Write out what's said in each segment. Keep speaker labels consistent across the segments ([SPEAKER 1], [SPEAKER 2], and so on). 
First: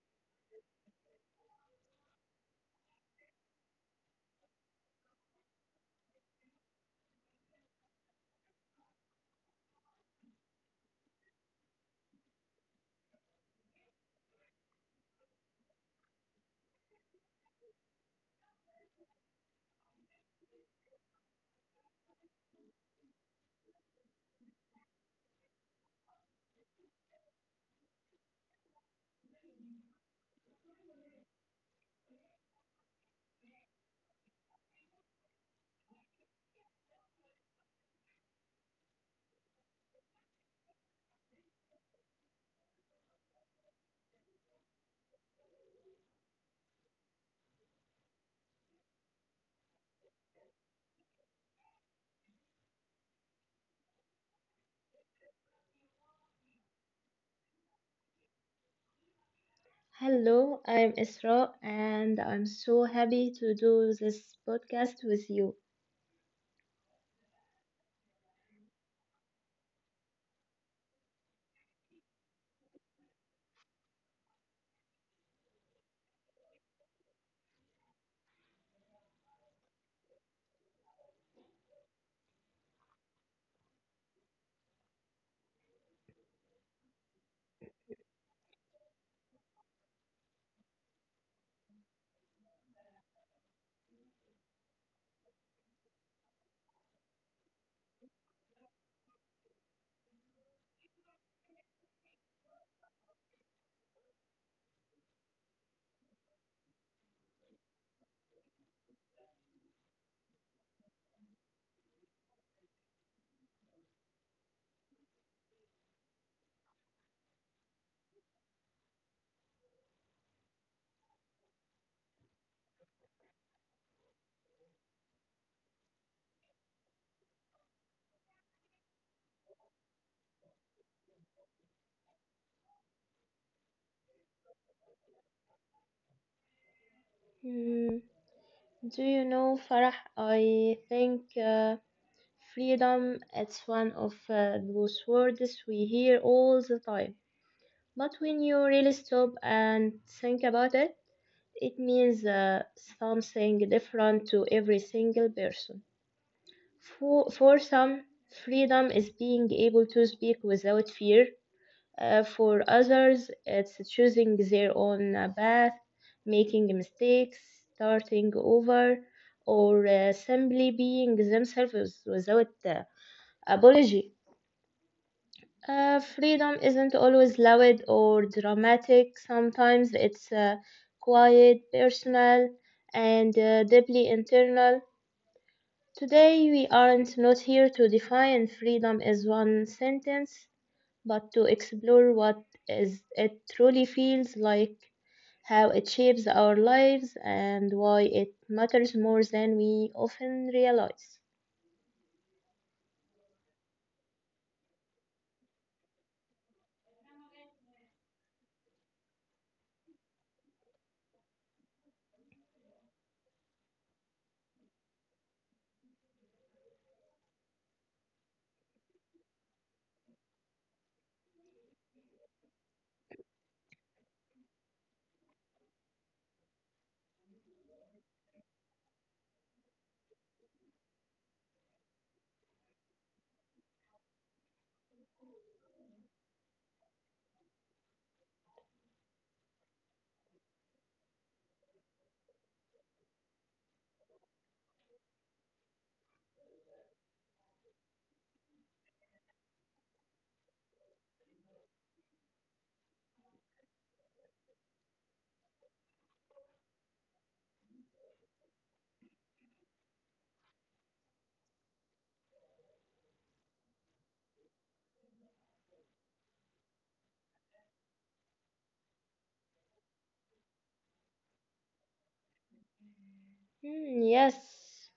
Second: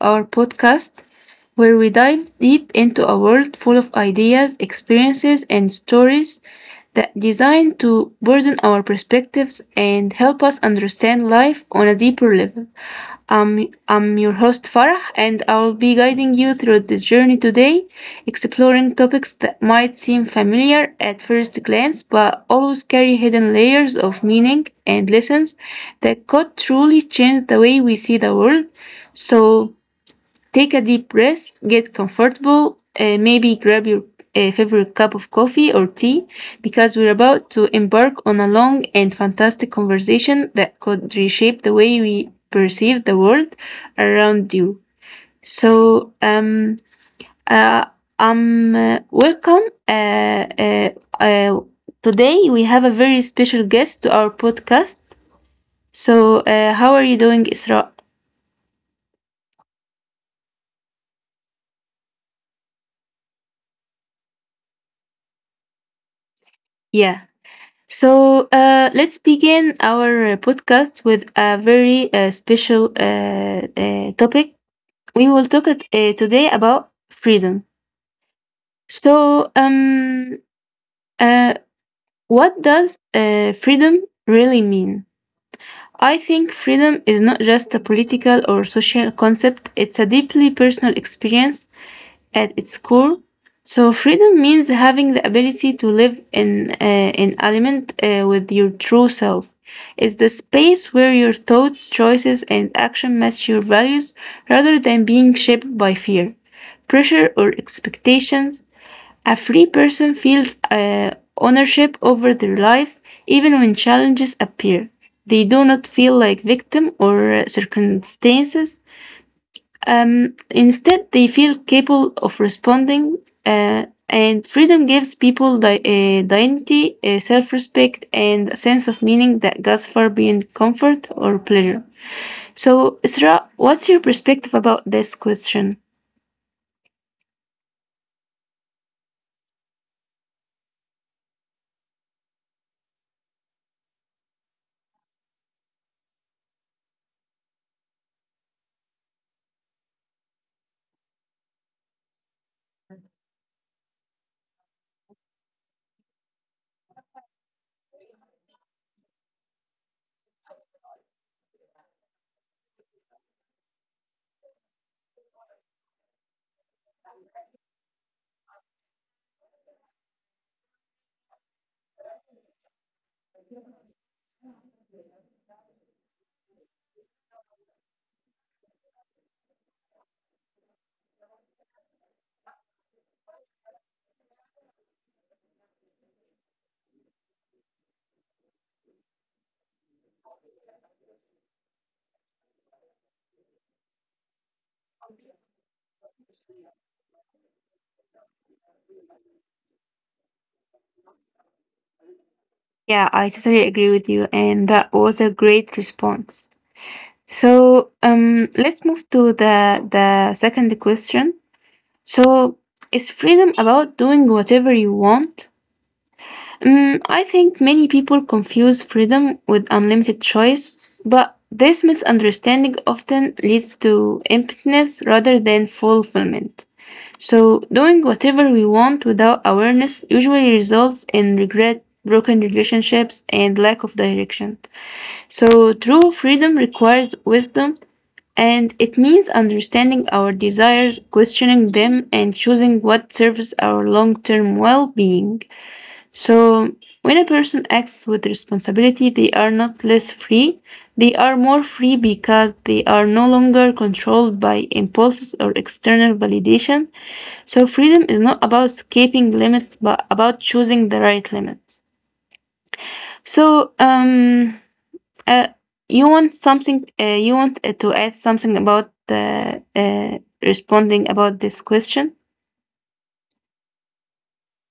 [SPEAKER 1] our podcast, where we dive deep into a world full of ideas, experiences, and stories that designed to broaden our perspectives and help us understand life on a deeper level. I'm your host Farah, and I will be guiding you through this journey today, exploring topics that might seem familiar at first glance, but always carry hidden layers of meaning and lessons that could truly change the way we see the world. So take a deep breath, get comfortable, maybe grab your favorite cup of coffee or tea, because we're about to embark on a long and fantastic conversation that could reshape the way we perceive the world around you. So, um, uh, welcome. Uh, Today we have a very special guest to our podcast. So, how are you doing, Isra?
[SPEAKER 2] Hello, I'm Isra, and I'm so happy to do this podcast with you.
[SPEAKER 1] Yeah. So, let's begin our podcast with a very special topic. We will talk at, today about freedom. So, uh, what does freedom really mean? I think freedom is not just a political or social concept, it's a deeply personal experience at its core. So freedom means having the ability to live in alignment with your true self. It's the space where your thoughts, choices, and action match your values rather than being shaped by fear, pressure, or expectations. A free person feels ownership over their life even when challenges appear. They do not feel like victim or circumstances. Instead, they feel capable of responding, and freedom gives people dignity, self respect, and a sense of meaning that goes far beyond comfort or pleasure. So, Isra, what's your perspective about this question?
[SPEAKER 2] Hmm, do you know, Farah? I think freedom it's one of those words we hear all the time. But when you really stop and think about it, it means something different to every single person. For some, freedom is being able to speak without fear. For others, it's choosing their own path, making mistakes, starting over, or simply being themselves without apology. Freedom isn't always loud or dramatic, sometimes it's quiet, personal, and deeply internal. Today, we aren't not here to define freedom as one sentence but to explore what is it truly feels like, how it shapes our lives, and why it matters more than we often realize.
[SPEAKER 1] Yeah, I totally agree with you, and that was a great response. So, let's move to the second question. So, is freedom about doing whatever you want? Mm, I think many people confuse freedom with unlimited choice, but this misunderstanding often leads to emptiness rather than fulfillment. So, doing whatever we want without awareness usually results in regret, broken relationships, and lack of direction. So, true freedom requires wisdom and it means understanding our desires, questioning them, and choosing what serves our long term well being. So, when a person acts with responsibility, they are not less free. They are more free because they are no longer controlled by impulses or external validation. So, freedom is not about escaping limits, but about choosing the right limits. So, uh, you want something, you want to add something about responding about this question?
[SPEAKER 2] Hmm, yes,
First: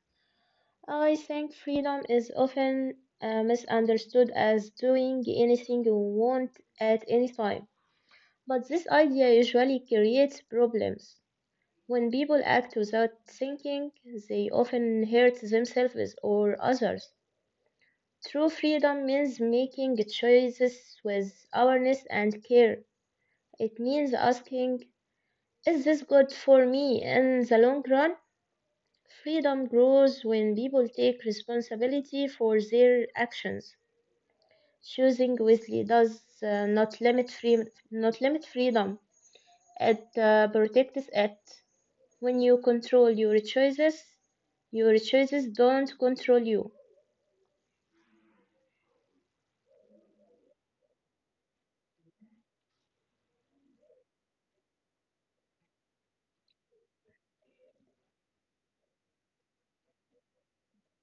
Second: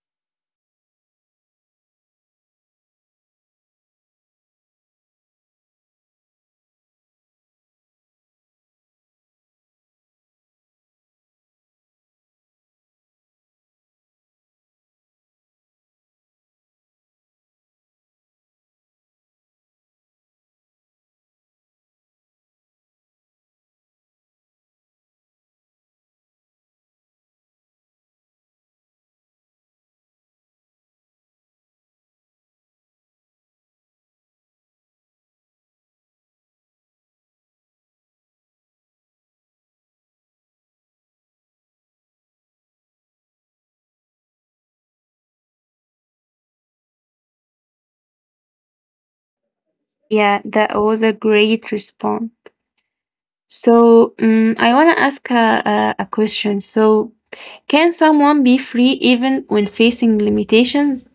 [SPEAKER 2] I think freedom is often misunderstood as doing anything you want at any time, but this idea usually creates problems. When people act without thinking, they often hurt themselves or others. True freedom means making choices with awareness and care. It means asking, is this good for me in the long run? Freedom grows when people take responsibility for their actions. Choosing wisely does not limit freedom. It protects it. When you control your choices don't control you.
[SPEAKER 1] Yeah, that was a great response. So, I want to ask a question. So, can someone be free even when facing limitations?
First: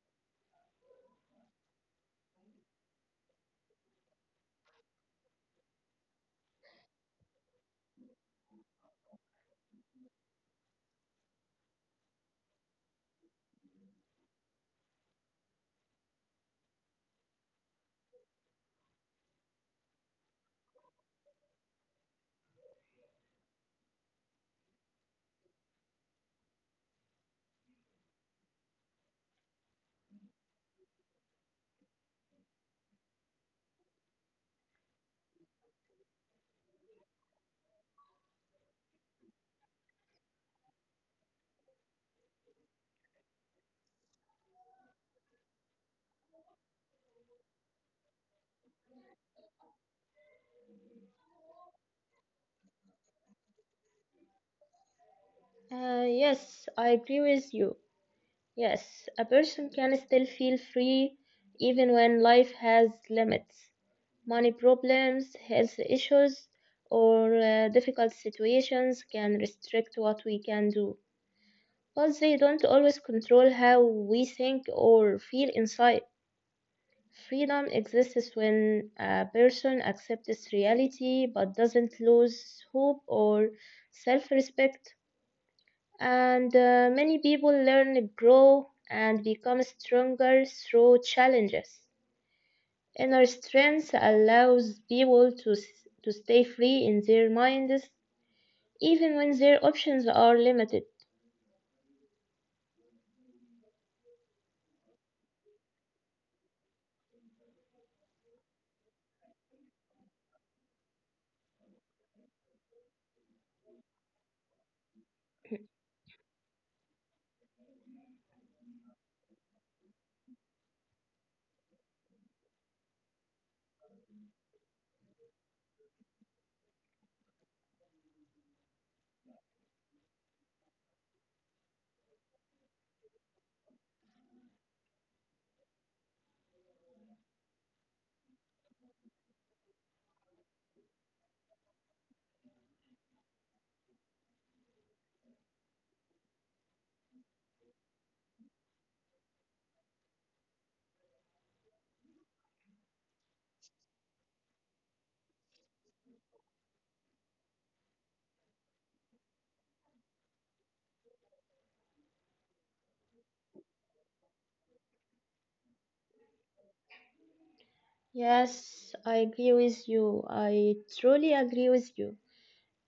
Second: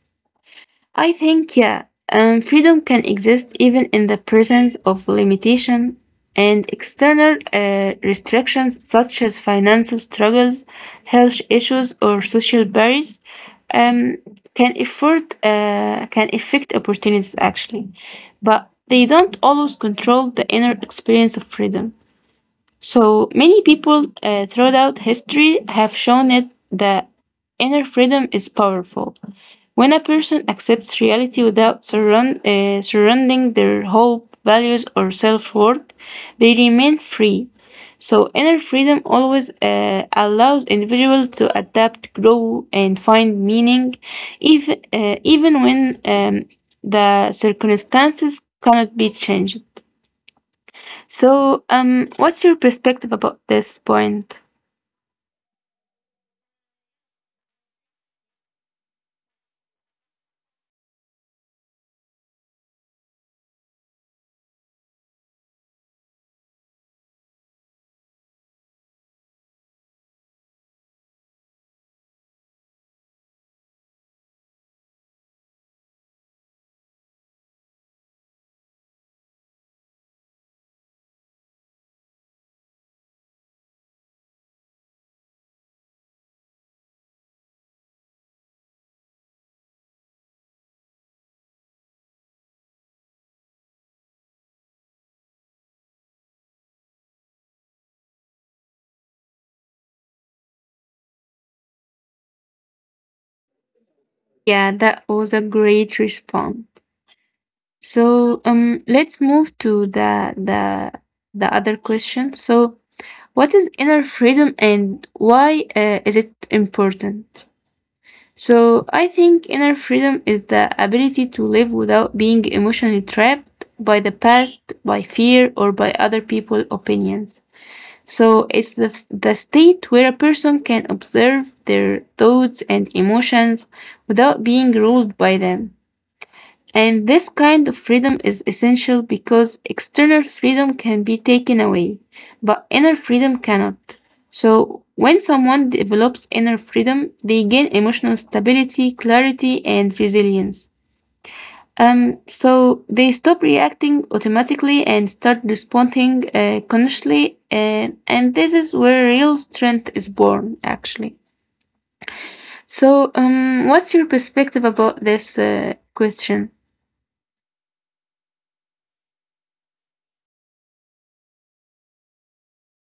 [SPEAKER 1] I think, yeah, freedom can exist even in the presence of limitation and external restrictions such as financial struggles, health issues, or social barriers. Um, can affect opportunities actually, but they don't always control the inner experience of freedom. So many people throughout history have shown it that inner freedom is powerful when a person accepts reality without surrounding their hope, values, or self worth, they remain free. So, inner freedom always allows individuals to adapt, grow, and find meaning, if, even when the circumstances cannot be changed. So, what's your perspective about this point?
[SPEAKER 2] Yes, I agree with you. Yes, a person can still feel free even when life has limits. Money problems, health issues, or difficult situations can restrict what we can do. But they don't always control how we think or feel inside. Freedom exists when a person accepts reality but doesn't lose hope or self respect. And many people learn, grow, and become stronger through challenges. Inner strength allows people to stay free in their minds, even when their options are limited.
[SPEAKER 1] Yeah, that was a great response. So, let's move to the other question. So, what is inner freedom and why is it important? So, I think inner freedom is the ability to live without being emotionally trapped by the past, by fear, or by other people's opinions. So, it's the state where a person can observe their thoughts and emotions without being ruled by them. And this kind of freedom is essential because external freedom can be taken away, but inner freedom cannot. So, when someone develops inner freedom, they gain emotional stability, clarity, and resilience. So, they stop reacting automatically and start responding consciously, and this is where real strength is born, actually. So, what's your perspective about this question?
[SPEAKER 2] Yes, I agree with you. I truly agree with you.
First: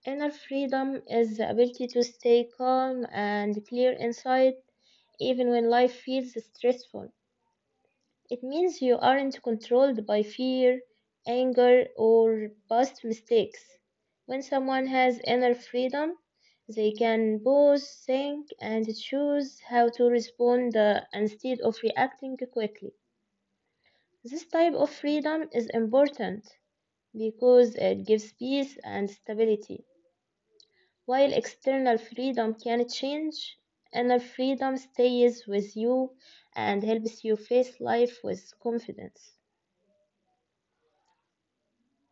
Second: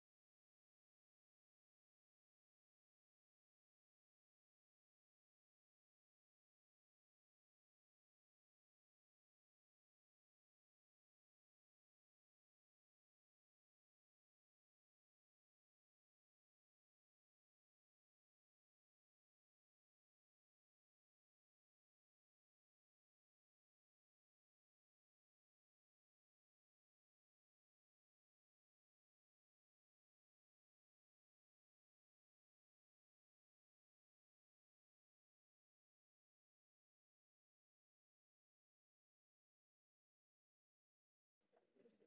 [SPEAKER 2] Inner freedom is the ability to stay calm and clear inside, even when life feels stressful. It means you aren't controlled by fear, anger, or past mistakes. When someone has inner freedom, they can pause, think, and choose how to respond instead of reacting quickly. This type of freedom is important because it gives peace and stability. While external freedom can change, inner freedom stays with you and helps you face life with confidence.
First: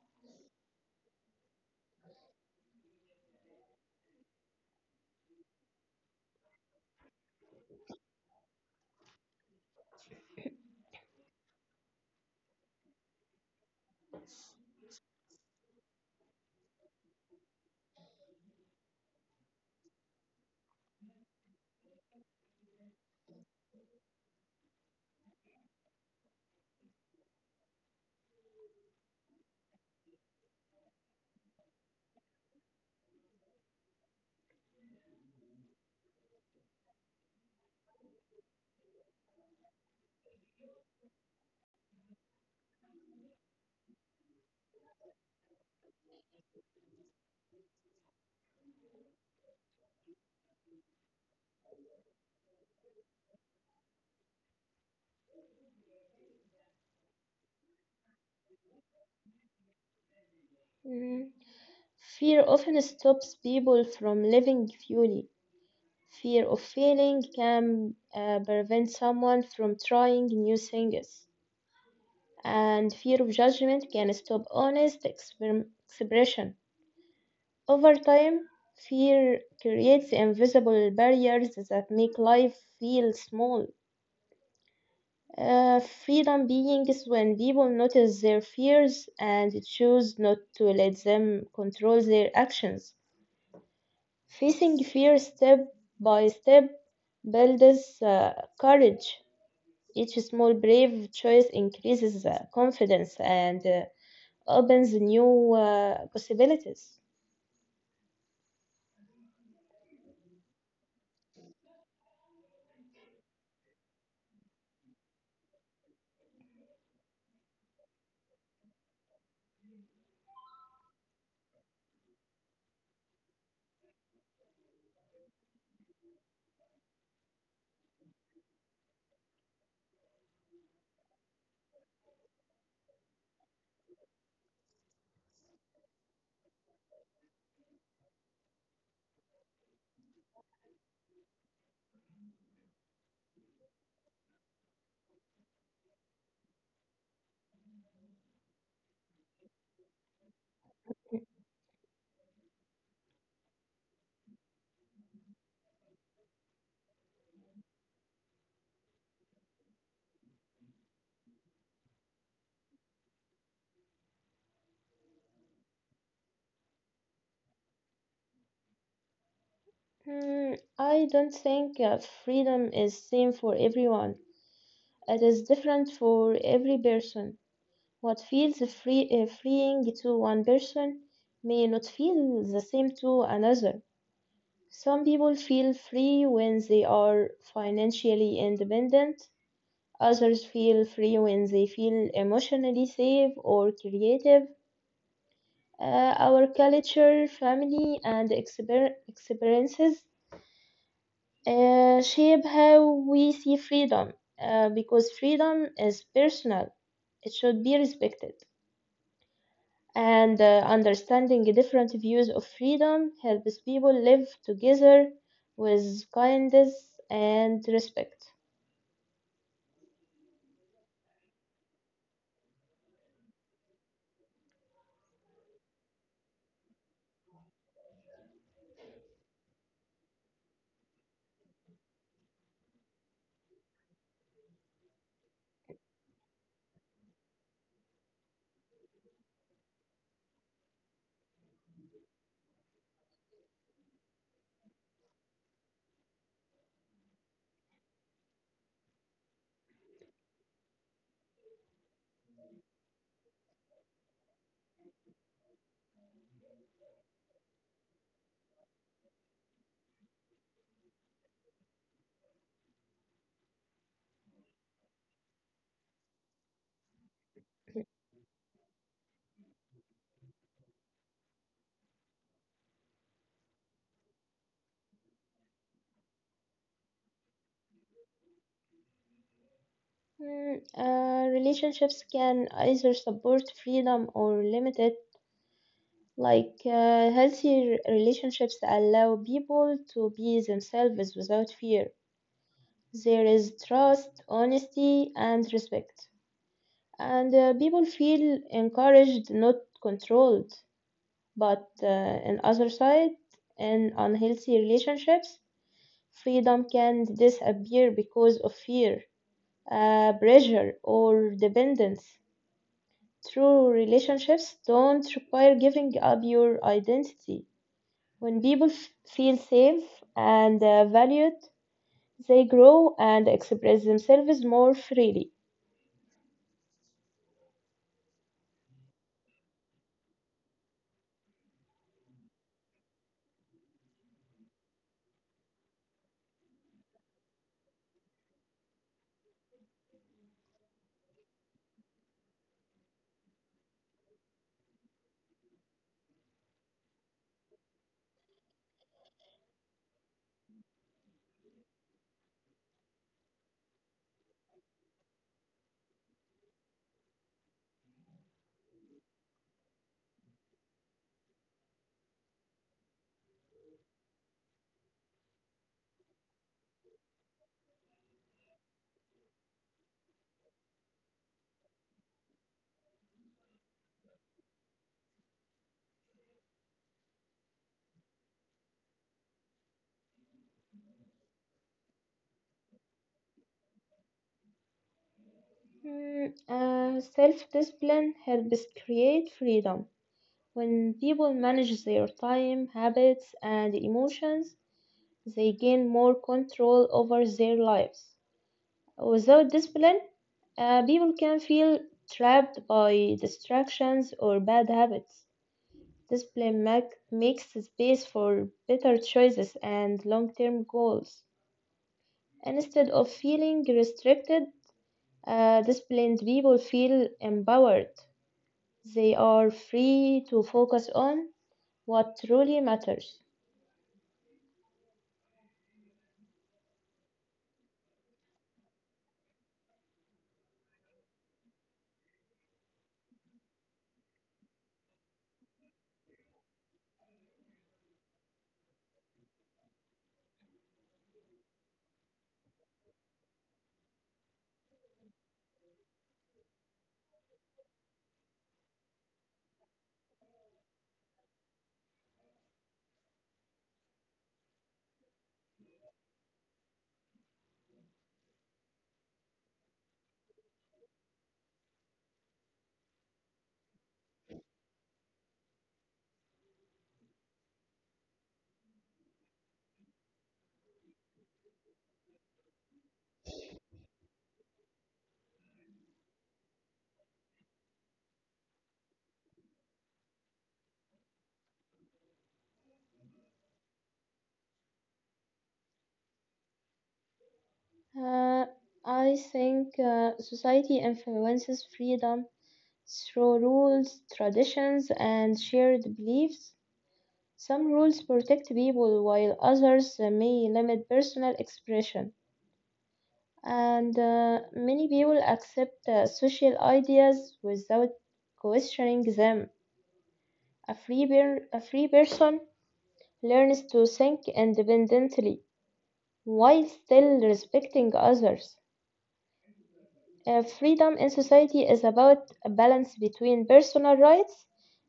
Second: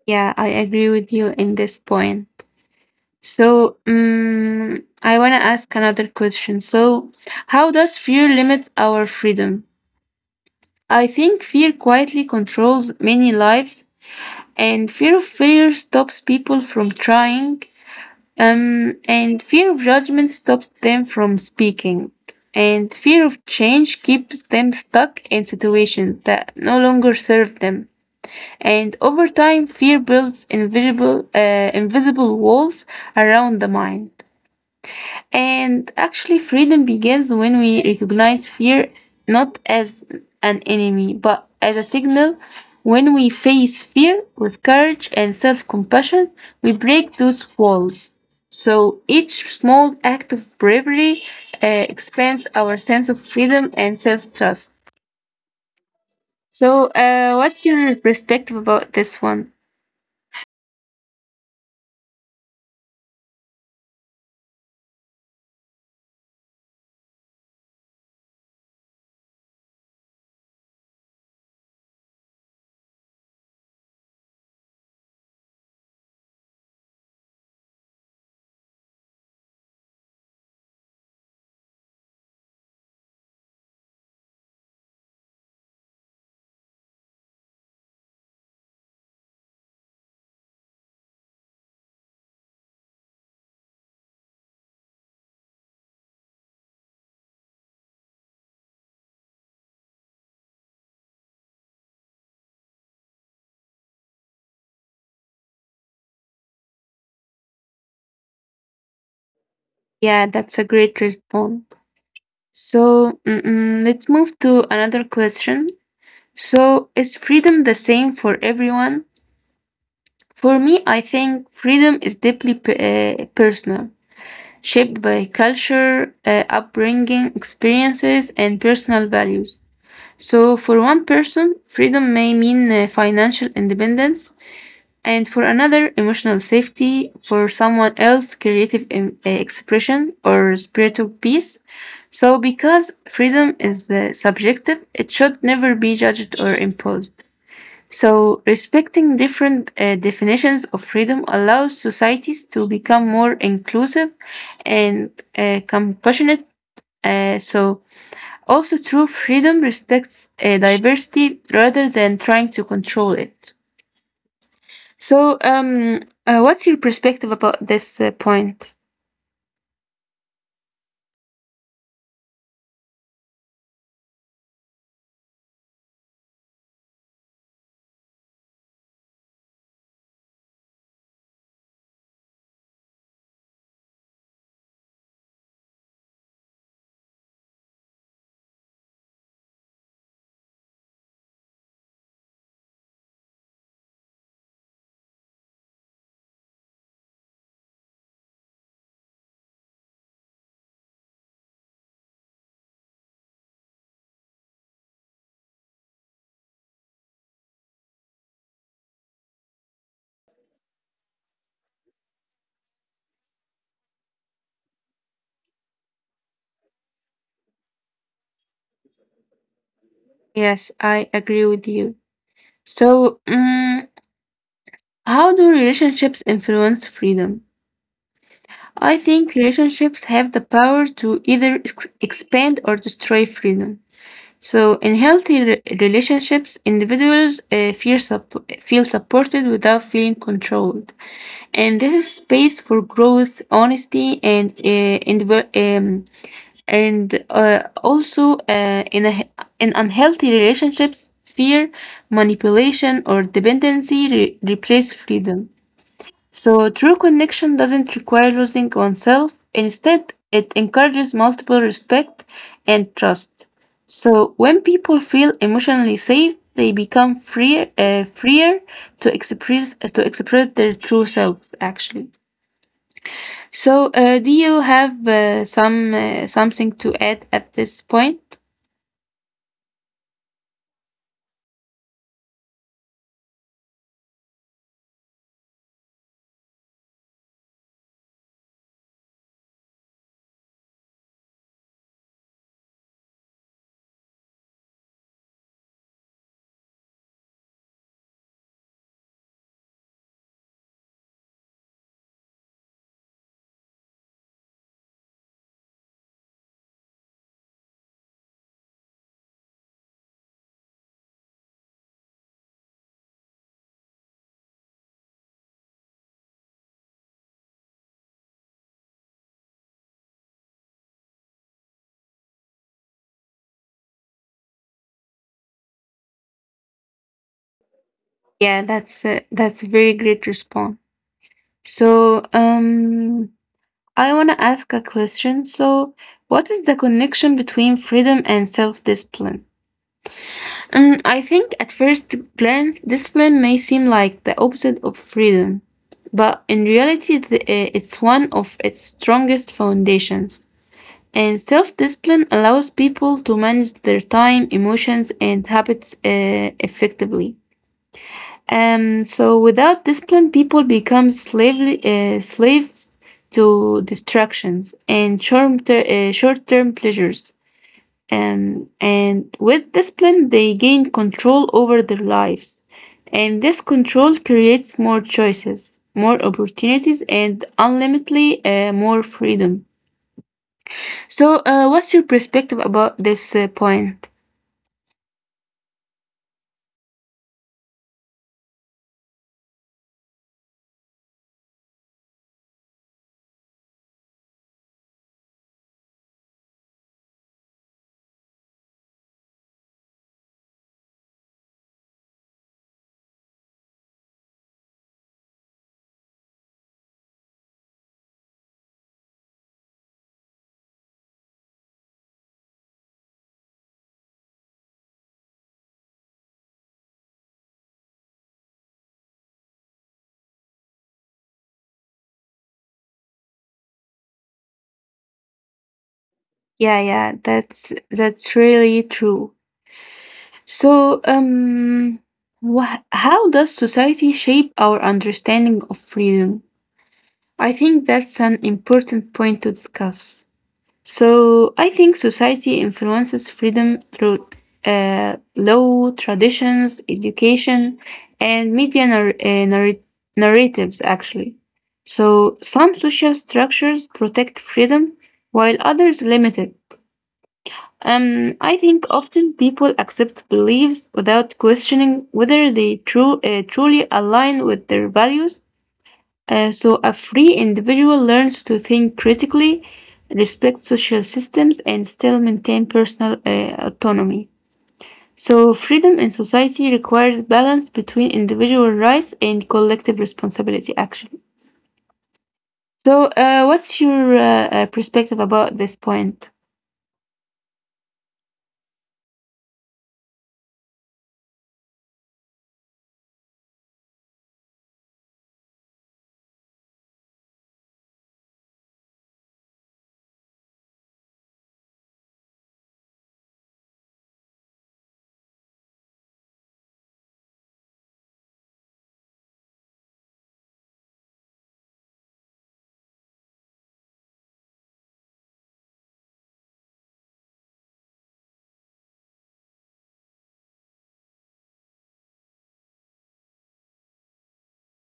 [SPEAKER 1] Yeah, I agree with you in this point. So, I want to ask another question. So, how does fear limit our freedom? I think fear quietly controls many lives, and fear of failure stops people from trying, and fear of judgment stops them from speaking, and fear of change keeps them stuck in situations that no longer serve them. And over time, fear builds invisible walls around the mind. And actually, freedom begins when we recognize fear not as an enemy, but as a signal. When we face fear with courage and self compassion, we break those walls. So each small act of bravery expands our sense of freedom and self trust. So, what's your perspective about this one?
[SPEAKER 2] Mhm. Fear often stops people from living fully. Fear of failing can prevent someone from trying new things, and fear of judgment can stop honest expression. Over time, fear creates invisible barriers that make life feel small. Freedom being when people notice their fears and choose not to let them control their actions. Facing fear step by step builds courage. Each small brave choice increases confidence and opens new possibilities.
[SPEAKER 1] Yeah, that's a great response. So mm-mm, let's move to another question. So, is freedom the same for everyone? For me, I think freedom is deeply personal, shaped by culture, upbringing, experiences, and personal values. So, for one person, freedom may mean financial independence, and for another, emotional safety, for someone else, creative expression or spiritual peace. So, because freedom is subjective, it should never be judged or imposed. So, respecting different definitions of freedom allows societies to become more inclusive and compassionate. So, also, true freedom respects diversity rather than trying to control it. So, what's your perspective about this point?
[SPEAKER 2] I don't think freedom is same for everyone. It is different for every person. What feels freeing to one person may not feel the same to another. Some people feel free when they are financially independent. Others feel free when they feel emotionally safe or creative. Our culture, family, and experiences shape how we see freedom because freedom is personal, it should be respected. And understanding different views of freedom helps people live together with kindness and respect.
[SPEAKER 1] Yes, I agree with you. So, how do relationships influence freedom? I think relationships have the power to either expand or destroy freedom. So, in healthy relationships, individuals feel supported without feeling controlled. And this is space for growth, honesty, and also in unhealthy relationships fear manipulation or dependency replace freedom, so true connection doesn't require losing oneself, instead it encourages multiple respect and trust. So when people feel emotionally safe they become freer to express their true selves actually. So, do you have something to add at this point?
[SPEAKER 2] Relationships can either support freedom or limit it. Like healthy relationships allow people to be themselves without fear. There is trust, honesty, and respect. And people feel encouraged, not controlled. But On other side, in unhealthy relationships, freedom can disappear because of fear, pressure, or dependence. True relationships don't require giving up your identity. When people feel safe and valued, they grow and express themselves more freely.
[SPEAKER 1] Yeah, that's a very great response. So, I want to ask a question. So, what is the connection between freedom and self-discipline? I think at first glance, discipline may seem like the opposite of freedom, but in reality, it's one of its strongest foundations. And self discipline allows people to manage their time, emotions, and habits effectively. So without discipline, people become slaves to distractions and short-term pleasures. And with discipline, they gain control over their lives. And this control creates more choices, more opportunities, and unlimitedly more freedom. So, what's your perspective about this point?
[SPEAKER 2] Self discipline helps create freedom. When people manage their time, habits, and emotions, they gain more control over their lives. Without discipline, people can feel trapped by distractions or bad habits. Discipline makes space for better choices and long term goals. Instead of feeling restricted, disciplined people feel empowered. They are free to focus on what truly matters.
[SPEAKER 1] Yeah, yeah, that's really true. So, wha how does society shape our understanding of freedom? I think that's an important point to discuss. So I think society influences freedom through law, traditions, education, and media narratives, actually. So some social structures protect freedom while others limit it. I think often people accept beliefs without questioning whether they truly align with their values, so, a free individual learns to think critically, respect social systems, and still maintain personal autonomy. So, freedom in society requires balance between individual rights and collective responsibility, actually. So, what's your perspective about this point?
[SPEAKER 2] Uh, I think society influences freedom through rules, traditions, and shared beliefs. Some rules protect people while others may limit personal expression. And many people accept social ideas without questioning them. A free person learns to think independently while still respecting others. Freedom in society is about a balance between personal rights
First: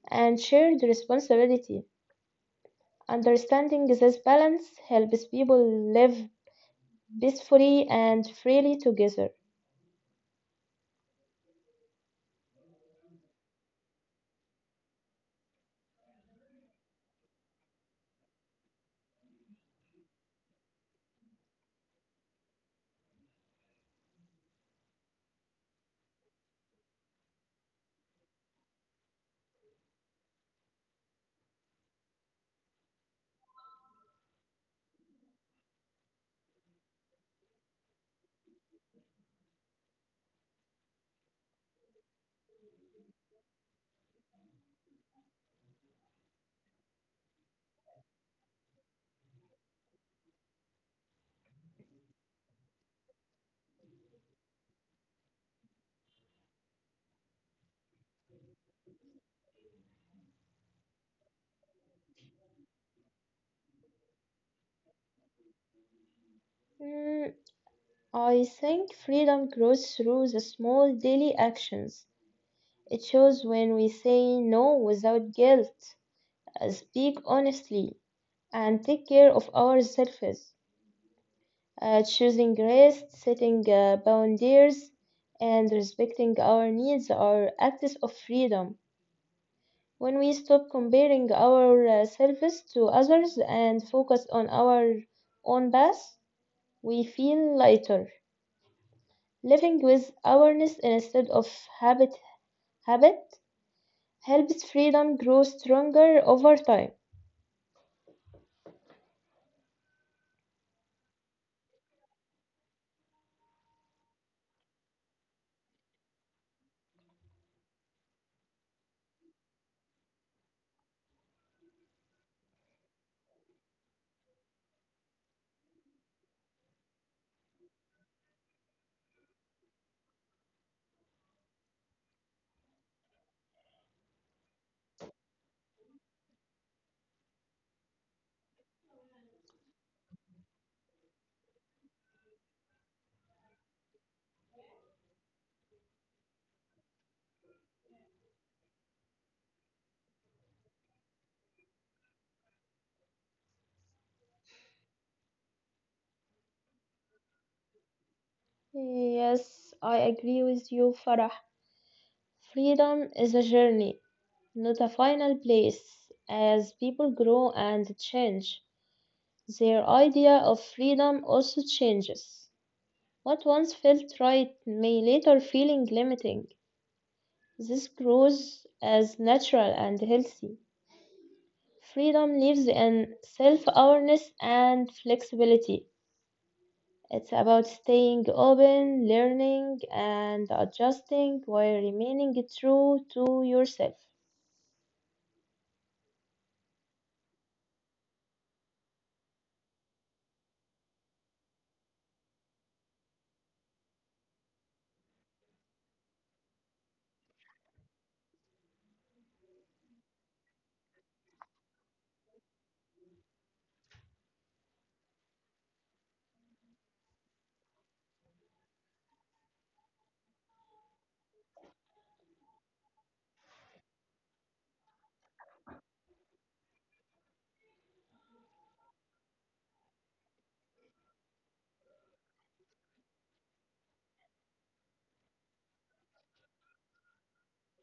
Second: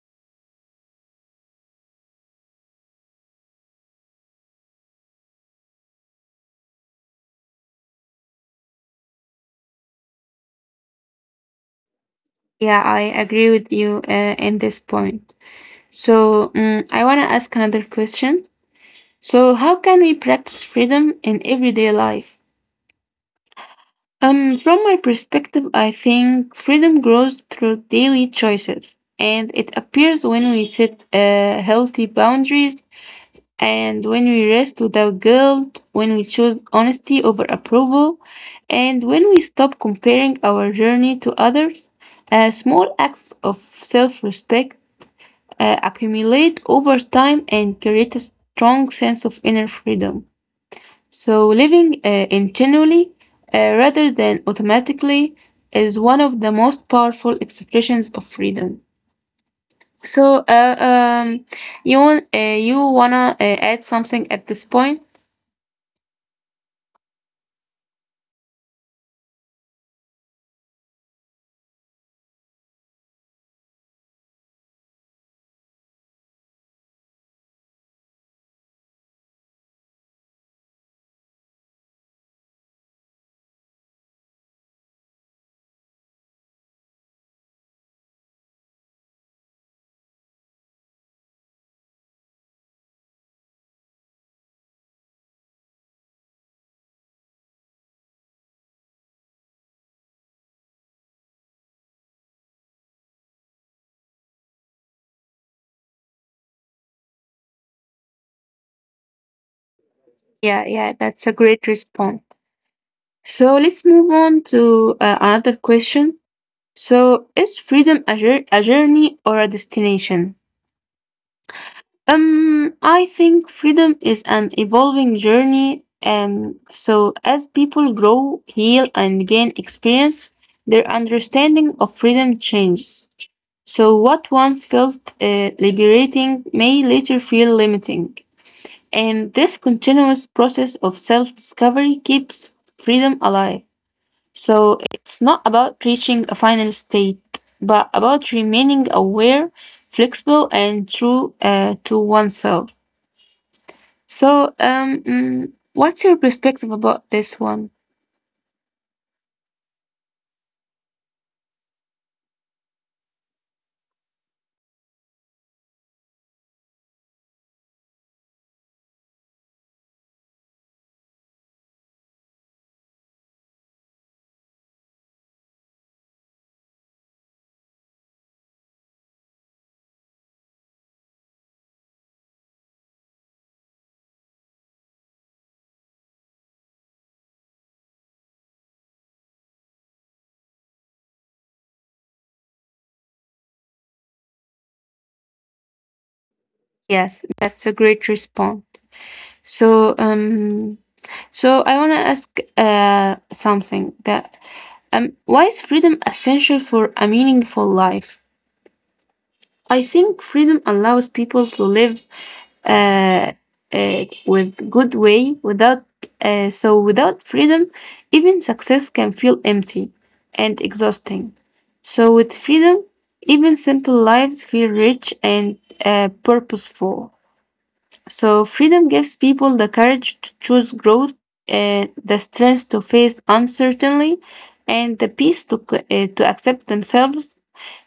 [SPEAKER 2] and shared responsibility. Understanding this balance helps people live peacefully and freely together.
[SPEAKER 1] Yeah, I agree with you in this point. So, I want to ask another question. So, how can we practice freedom in everyday life? From my perspective, I think freedom grows through daily choices, and it appears when we set healthy boundaries and when we rest without guilt, when we choose honesty over approval, and when we stop comparing our journey to others. Small acts of self respect accumulate over time and create a strong sense of inner freedom. So, living intentionally rather than automatically is one of the most powerful expressions of freedom. So, you want you wanna add something at this point?
[SPEAKER 2] Mm, I think freedom grows through the small daily actions. It shows when we say no without guilt, speak honestly, and take care of ourselves. Choosing rest, setting boundaries, and respecting our needs are acts of freedom. When we stop comparing ourselves to others and focus on our own path, we feel lighter. Living with awareness instead of habit habit helps freedom grow stronger over time.
[SPEAKER 1] Yeah, yeah, that's a great response. So let's move on to another question. So, is freedom a journey or a destination? I think freedom is an evolving journey. So as people grow, heal, and gain experience, their understanding of freedom changes. So what once felt liberating may later feel limiting. And this continuous process of self-discovery keeps freedom alive. So it's not about reaching a final state, but about remaining aware, flexible, and true to oneself. So, what's your perspective about this one?
[SPEAKER 2] Yes, I agree with you, Farah. Freedom is a journey, not a final place. As people grow and change, their idea of freedom also changes. What once felt right may later feeling limiting. This grows as natural and healthy. Freedom lives in self-awareness and flexibility. It's about staying open, learning, and adjusting while remaining true to yourself.
[SPEAKER 1] Yes, that's a great response. So, um, so I want to ask something that why is freedom essential for a meaningful life? I think freedom allows people to live uh, with good way without without freedom even success can feel empty and exhausting, so with freedom even simple lives feel rich and purposeful. So freedom gives people the courage to choose growth, the strength to face uncertainty, and the peace to, to accept themselves.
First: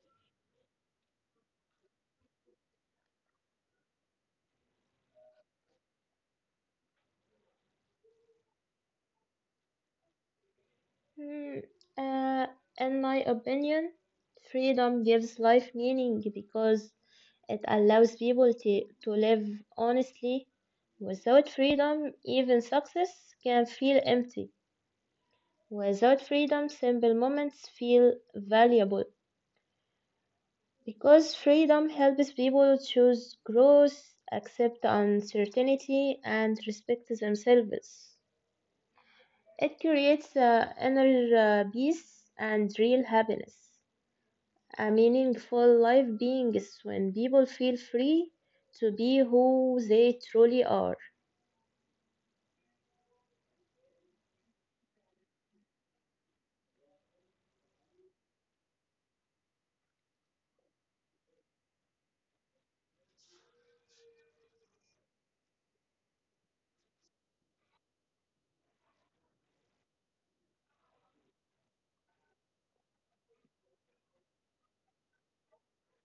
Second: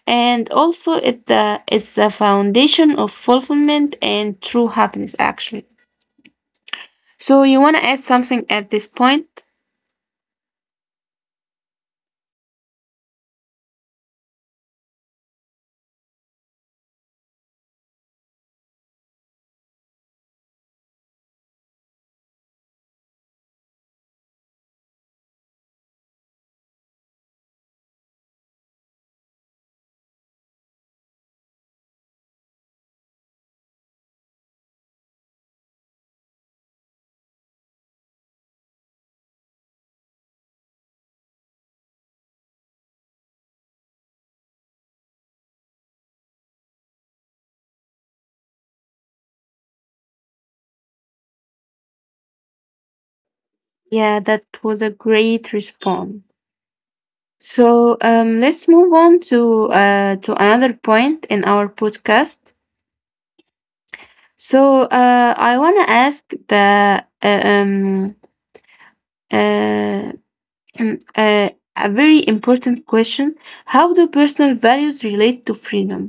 [SPEAKER 1] And also it's the foundation of fulfillment and true happiness actually. So you want to add something at this point?
[SPEAKER 2] Hmm, uh, in my opinion, freedom gives life meaning because it allows people to live honestly. Without freedom, even success can feel empty. Without freedom, simple moments feel valuable because freedom helps people choose growth, accept uncertainty, and respect themselves. It creates inner peace and real happiness. A meaningful life being is when people feel free to be who they truly are.
[SPEAKER 1] Yeah, that was a great response. So, let's move on to another point in our podcast. So I want to ask the uh, uh, a very important question: how do personal values relate to freedom?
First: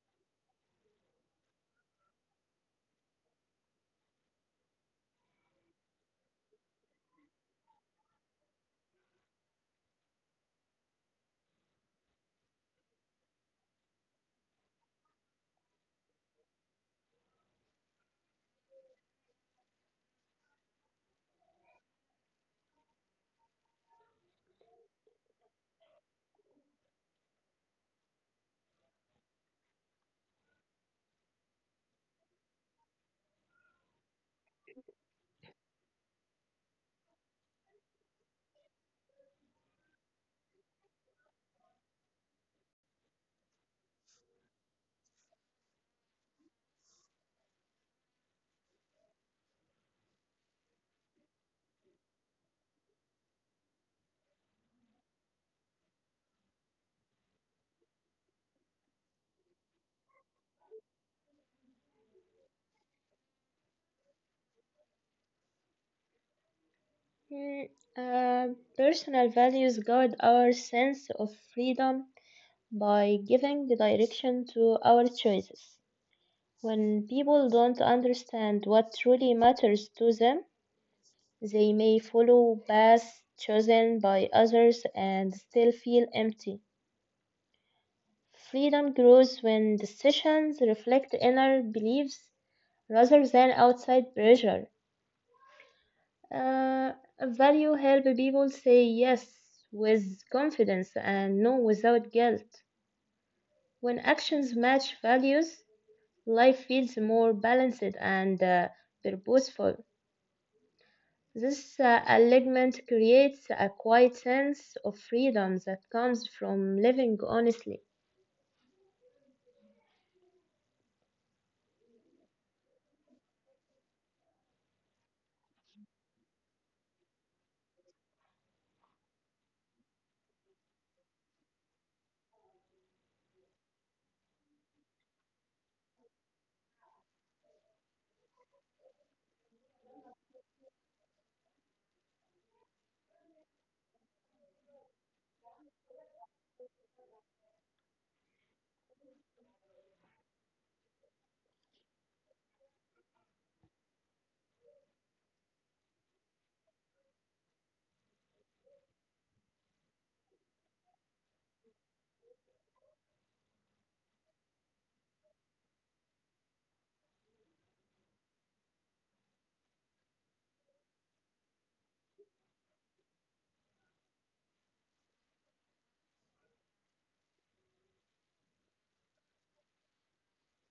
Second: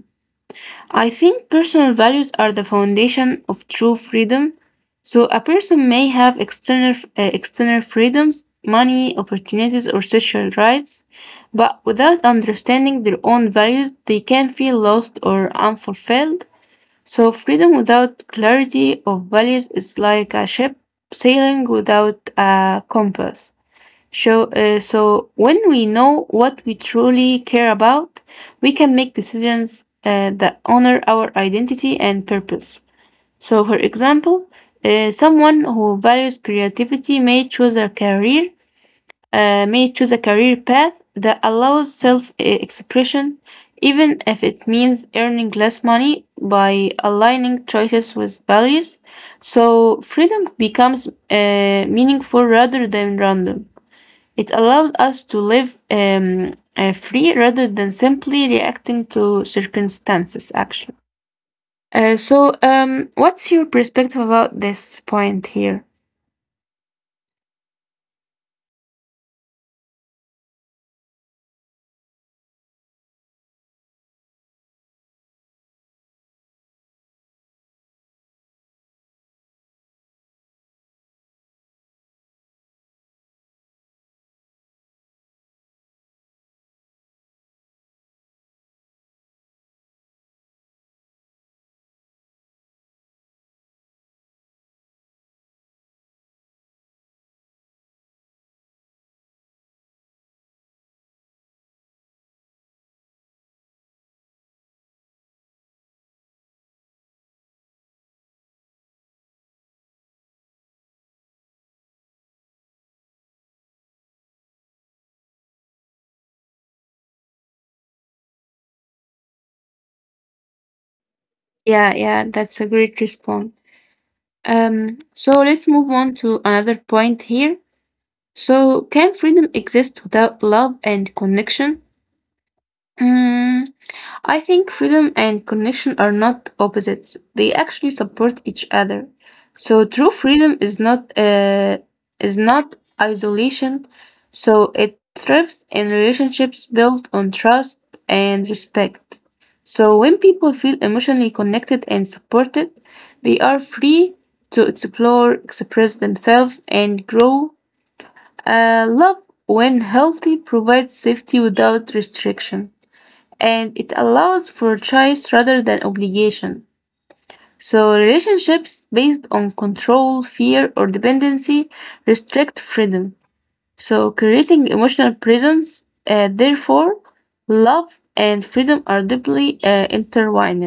[SPEAKER 1] I think personal values are the foundation of true freedom. So a person may have external external freedoms, money, opportunities, or social rights, but without understanding their own values, they can feel lost or unfulfilled. So freedom without clarity of values is like a ship sailing without a compass. So when we know what we truly care about, we can make decisions that honor our identity and purpose. So, for example, someone who values creativity may choose a career, may choose a career path that allows self-expression, even if it means earning less money by aligning choices with values. So, freedom becomes meaningful rather than random. It allows us to live free rather than simply reacting to circumstances, actually. What's your perspective about this point here?
[SPEAKER 2] Mm, uh, Personal values guard our sense of freedom by giving direction to our choices. When people don't understand what truly matters to them, they may follow paths chosen by others and still feel empty. Freedom grows when decisions reflect inner beliefs rather than outside pressure. Uh, value help people say yes with confidence and no without guilt. When actions match values, life feels more balanced and purposeful. This alignment creates a quiet sense of freedom that comes from living honestly.
[SPEAKER 1] Yeah, yeah, that's a great response. Let's move on to another point here. So, can freedom exist without love and connection? Hmm, I think freedom and connection are not opposites. They actually support each other. So true freedom is not isolation. So it thrives in relationships built on trust and respect. So when people feel emotionally connected and supported, they are free to explore, express themselves, and grow. Love, when healthy, provides safety without restriction, and it allows for choice rather than obligation. So, relationships based on control, fear, or dependency restrict freedom, so creating emotional prisons. Therefore, love and freedom are deeply intertwined.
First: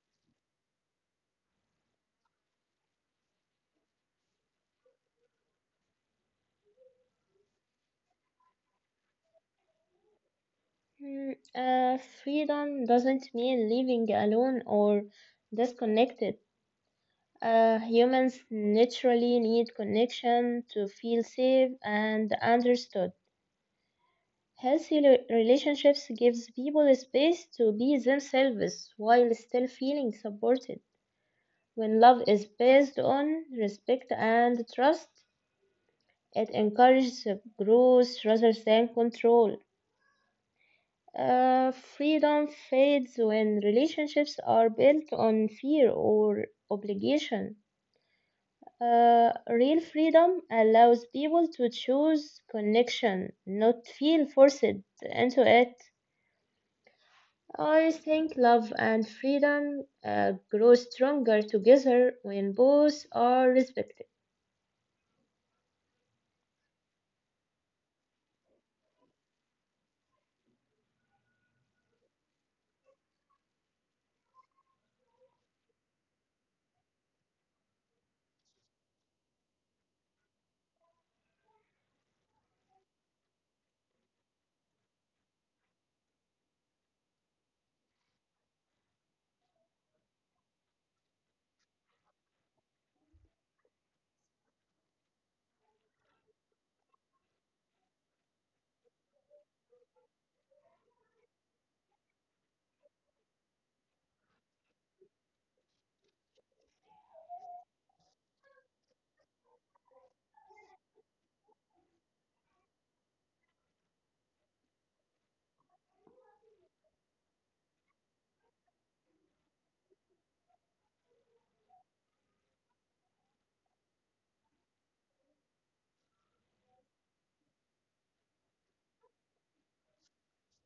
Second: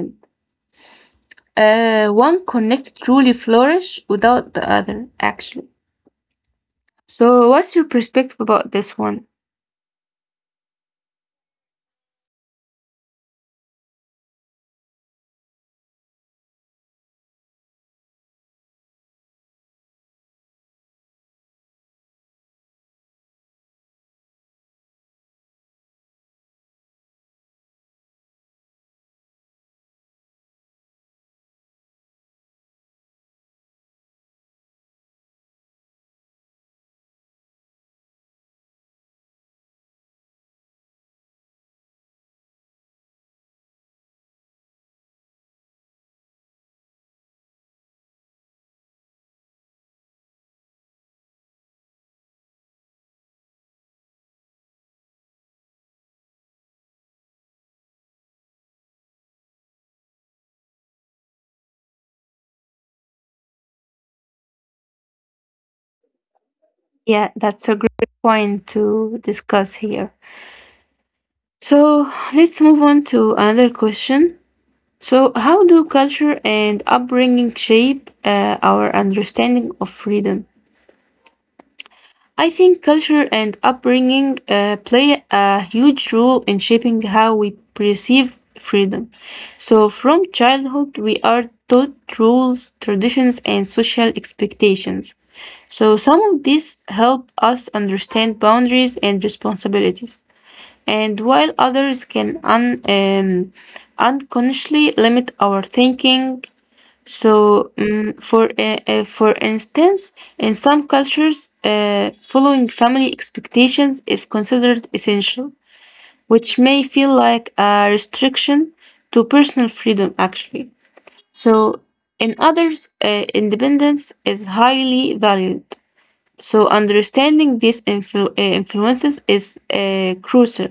[SPEAKER 1] One connect truly flourish without the other, actually. So, what's your perspective about this one?
[SPEAKER 2] Mm, uh, Freedom doesn't mean living alone or disconnected. Humans naturally need connection to feel safe and understood. Healthy relationships gives people space to be themselves while still feeling supported. When love is based on respect and trust, it encourages growth rather than control. Freedom fades when relationships are built on fear or obligation. Real freedom allows people to choose connection, not feel forced into it. I think love and freedom grow stronger together when both are respected.
[SPEAKER 1] Yeah, that's a great point to discuss here. So, let's move on to another question. So, how do culture and upbringing shape our understanding of freedom? I think culture and upbringing play a huge role in shaping how we perceive freedom. So, from childhood, we are taught rules, traditions, and social expectations. So, some of these help us understand boundaries and responsibilities, and while others can unconsciously limit our thinking. So, mm, for instance, in some cultures, following family expectations is considered essential, which may feel like a restriction to personal freedom, actually. So, in others, independence is highly valued. So understanding these influences is crucial,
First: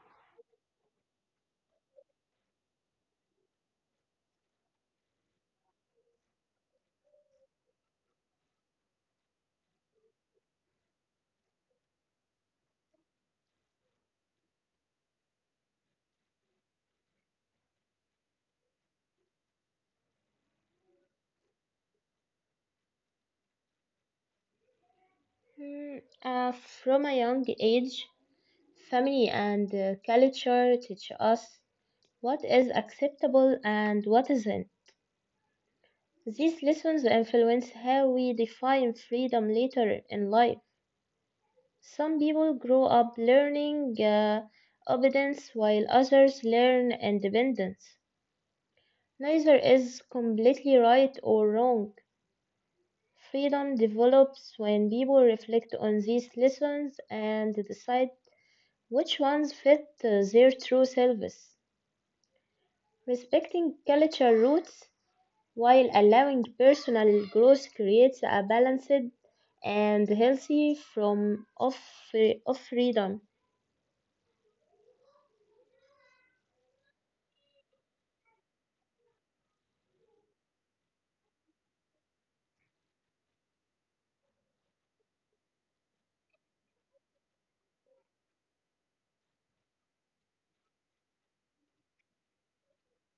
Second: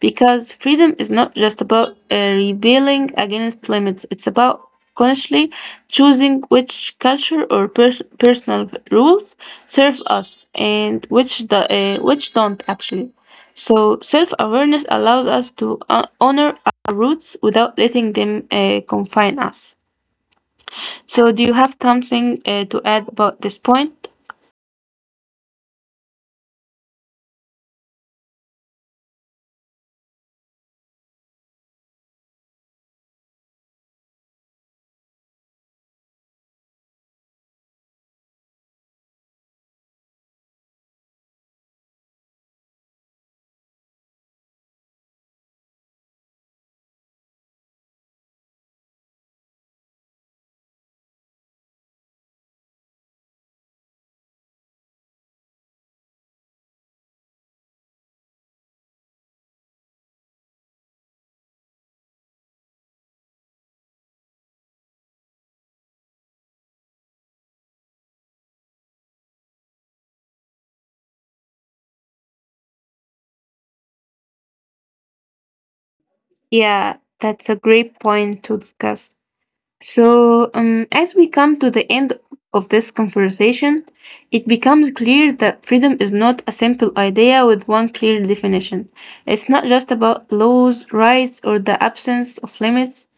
[SPEAKER 1] because freedom is not just about rebelling against limits. It's about consciously choosing which culture or personal rules serve us and which which don't actually. So self-awareness allows us to honor our roots without letting them confine us. So do you have something to add about this point?
[SPEAKER 2] Mm, uh, from a young age, family and culture teach us what is acceptable and what isn't. These lessons influence how we define freedom later in life. Some people grow up learning obedience while others learn independence. Neither is completely right or wrong. Freedom develops when people reflect on these lessons and decide which ones fit their true selves. Respecting cultural roots while allowing personal growth creates a balanced and healthy form of, of freedom.
[SPEAKER 1] Yeah, that's a great point to discuss. So, as we come to the end of this conversation, it becomes clear that freedom is not a simple idea with one clear definition. It's not just about laws, rights, or the absence of limits.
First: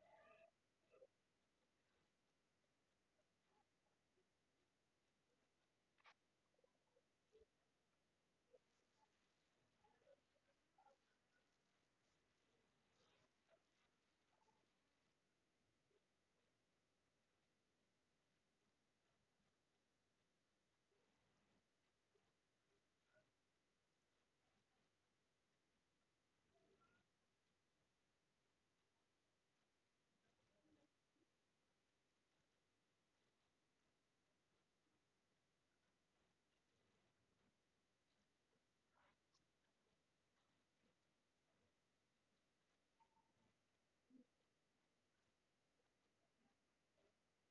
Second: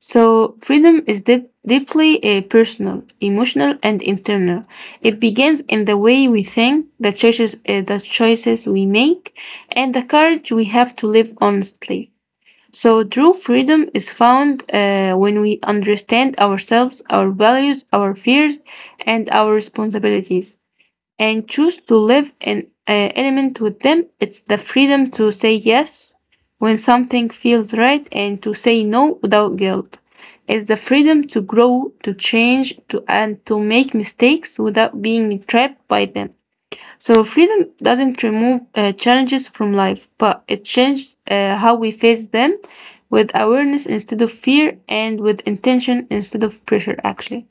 [SPEAKER 1] So, freedom is deeply personal, emotional, and internal. It begins in the way we think, the choices we make, and the courage we have to live honestly. So, true freedom is found when we understand ourselves, our values, our fears, and our responsibilities, and choose to live in element with them. It's the freedom to say yes when something feels right, and to say no without guilt. It's the freedom to grow, to change, to and to make mistakes without being trapped by them. So freedom doesn't remove challenges from life, but it changes how we face them, with awareness instead of fear, and with intention instead of pressure, actually.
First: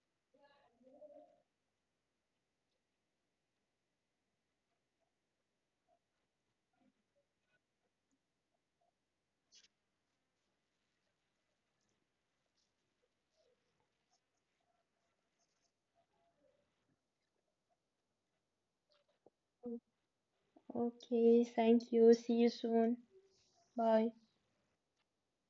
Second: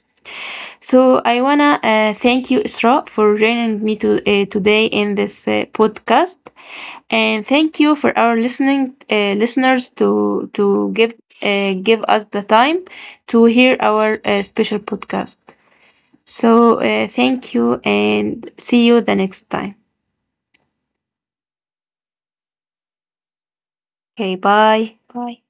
[SPEAKER 1] So I wanna thank you Isra for joining me today in this podcast, and thank you for our listening listeners to give give us the time to hear our special podcast. So thank you and see you the next time.
[SPEAKER 2] Okay, thank you. See you soon. Bye.
[SPEAKER 1] Okay, bye. Bye.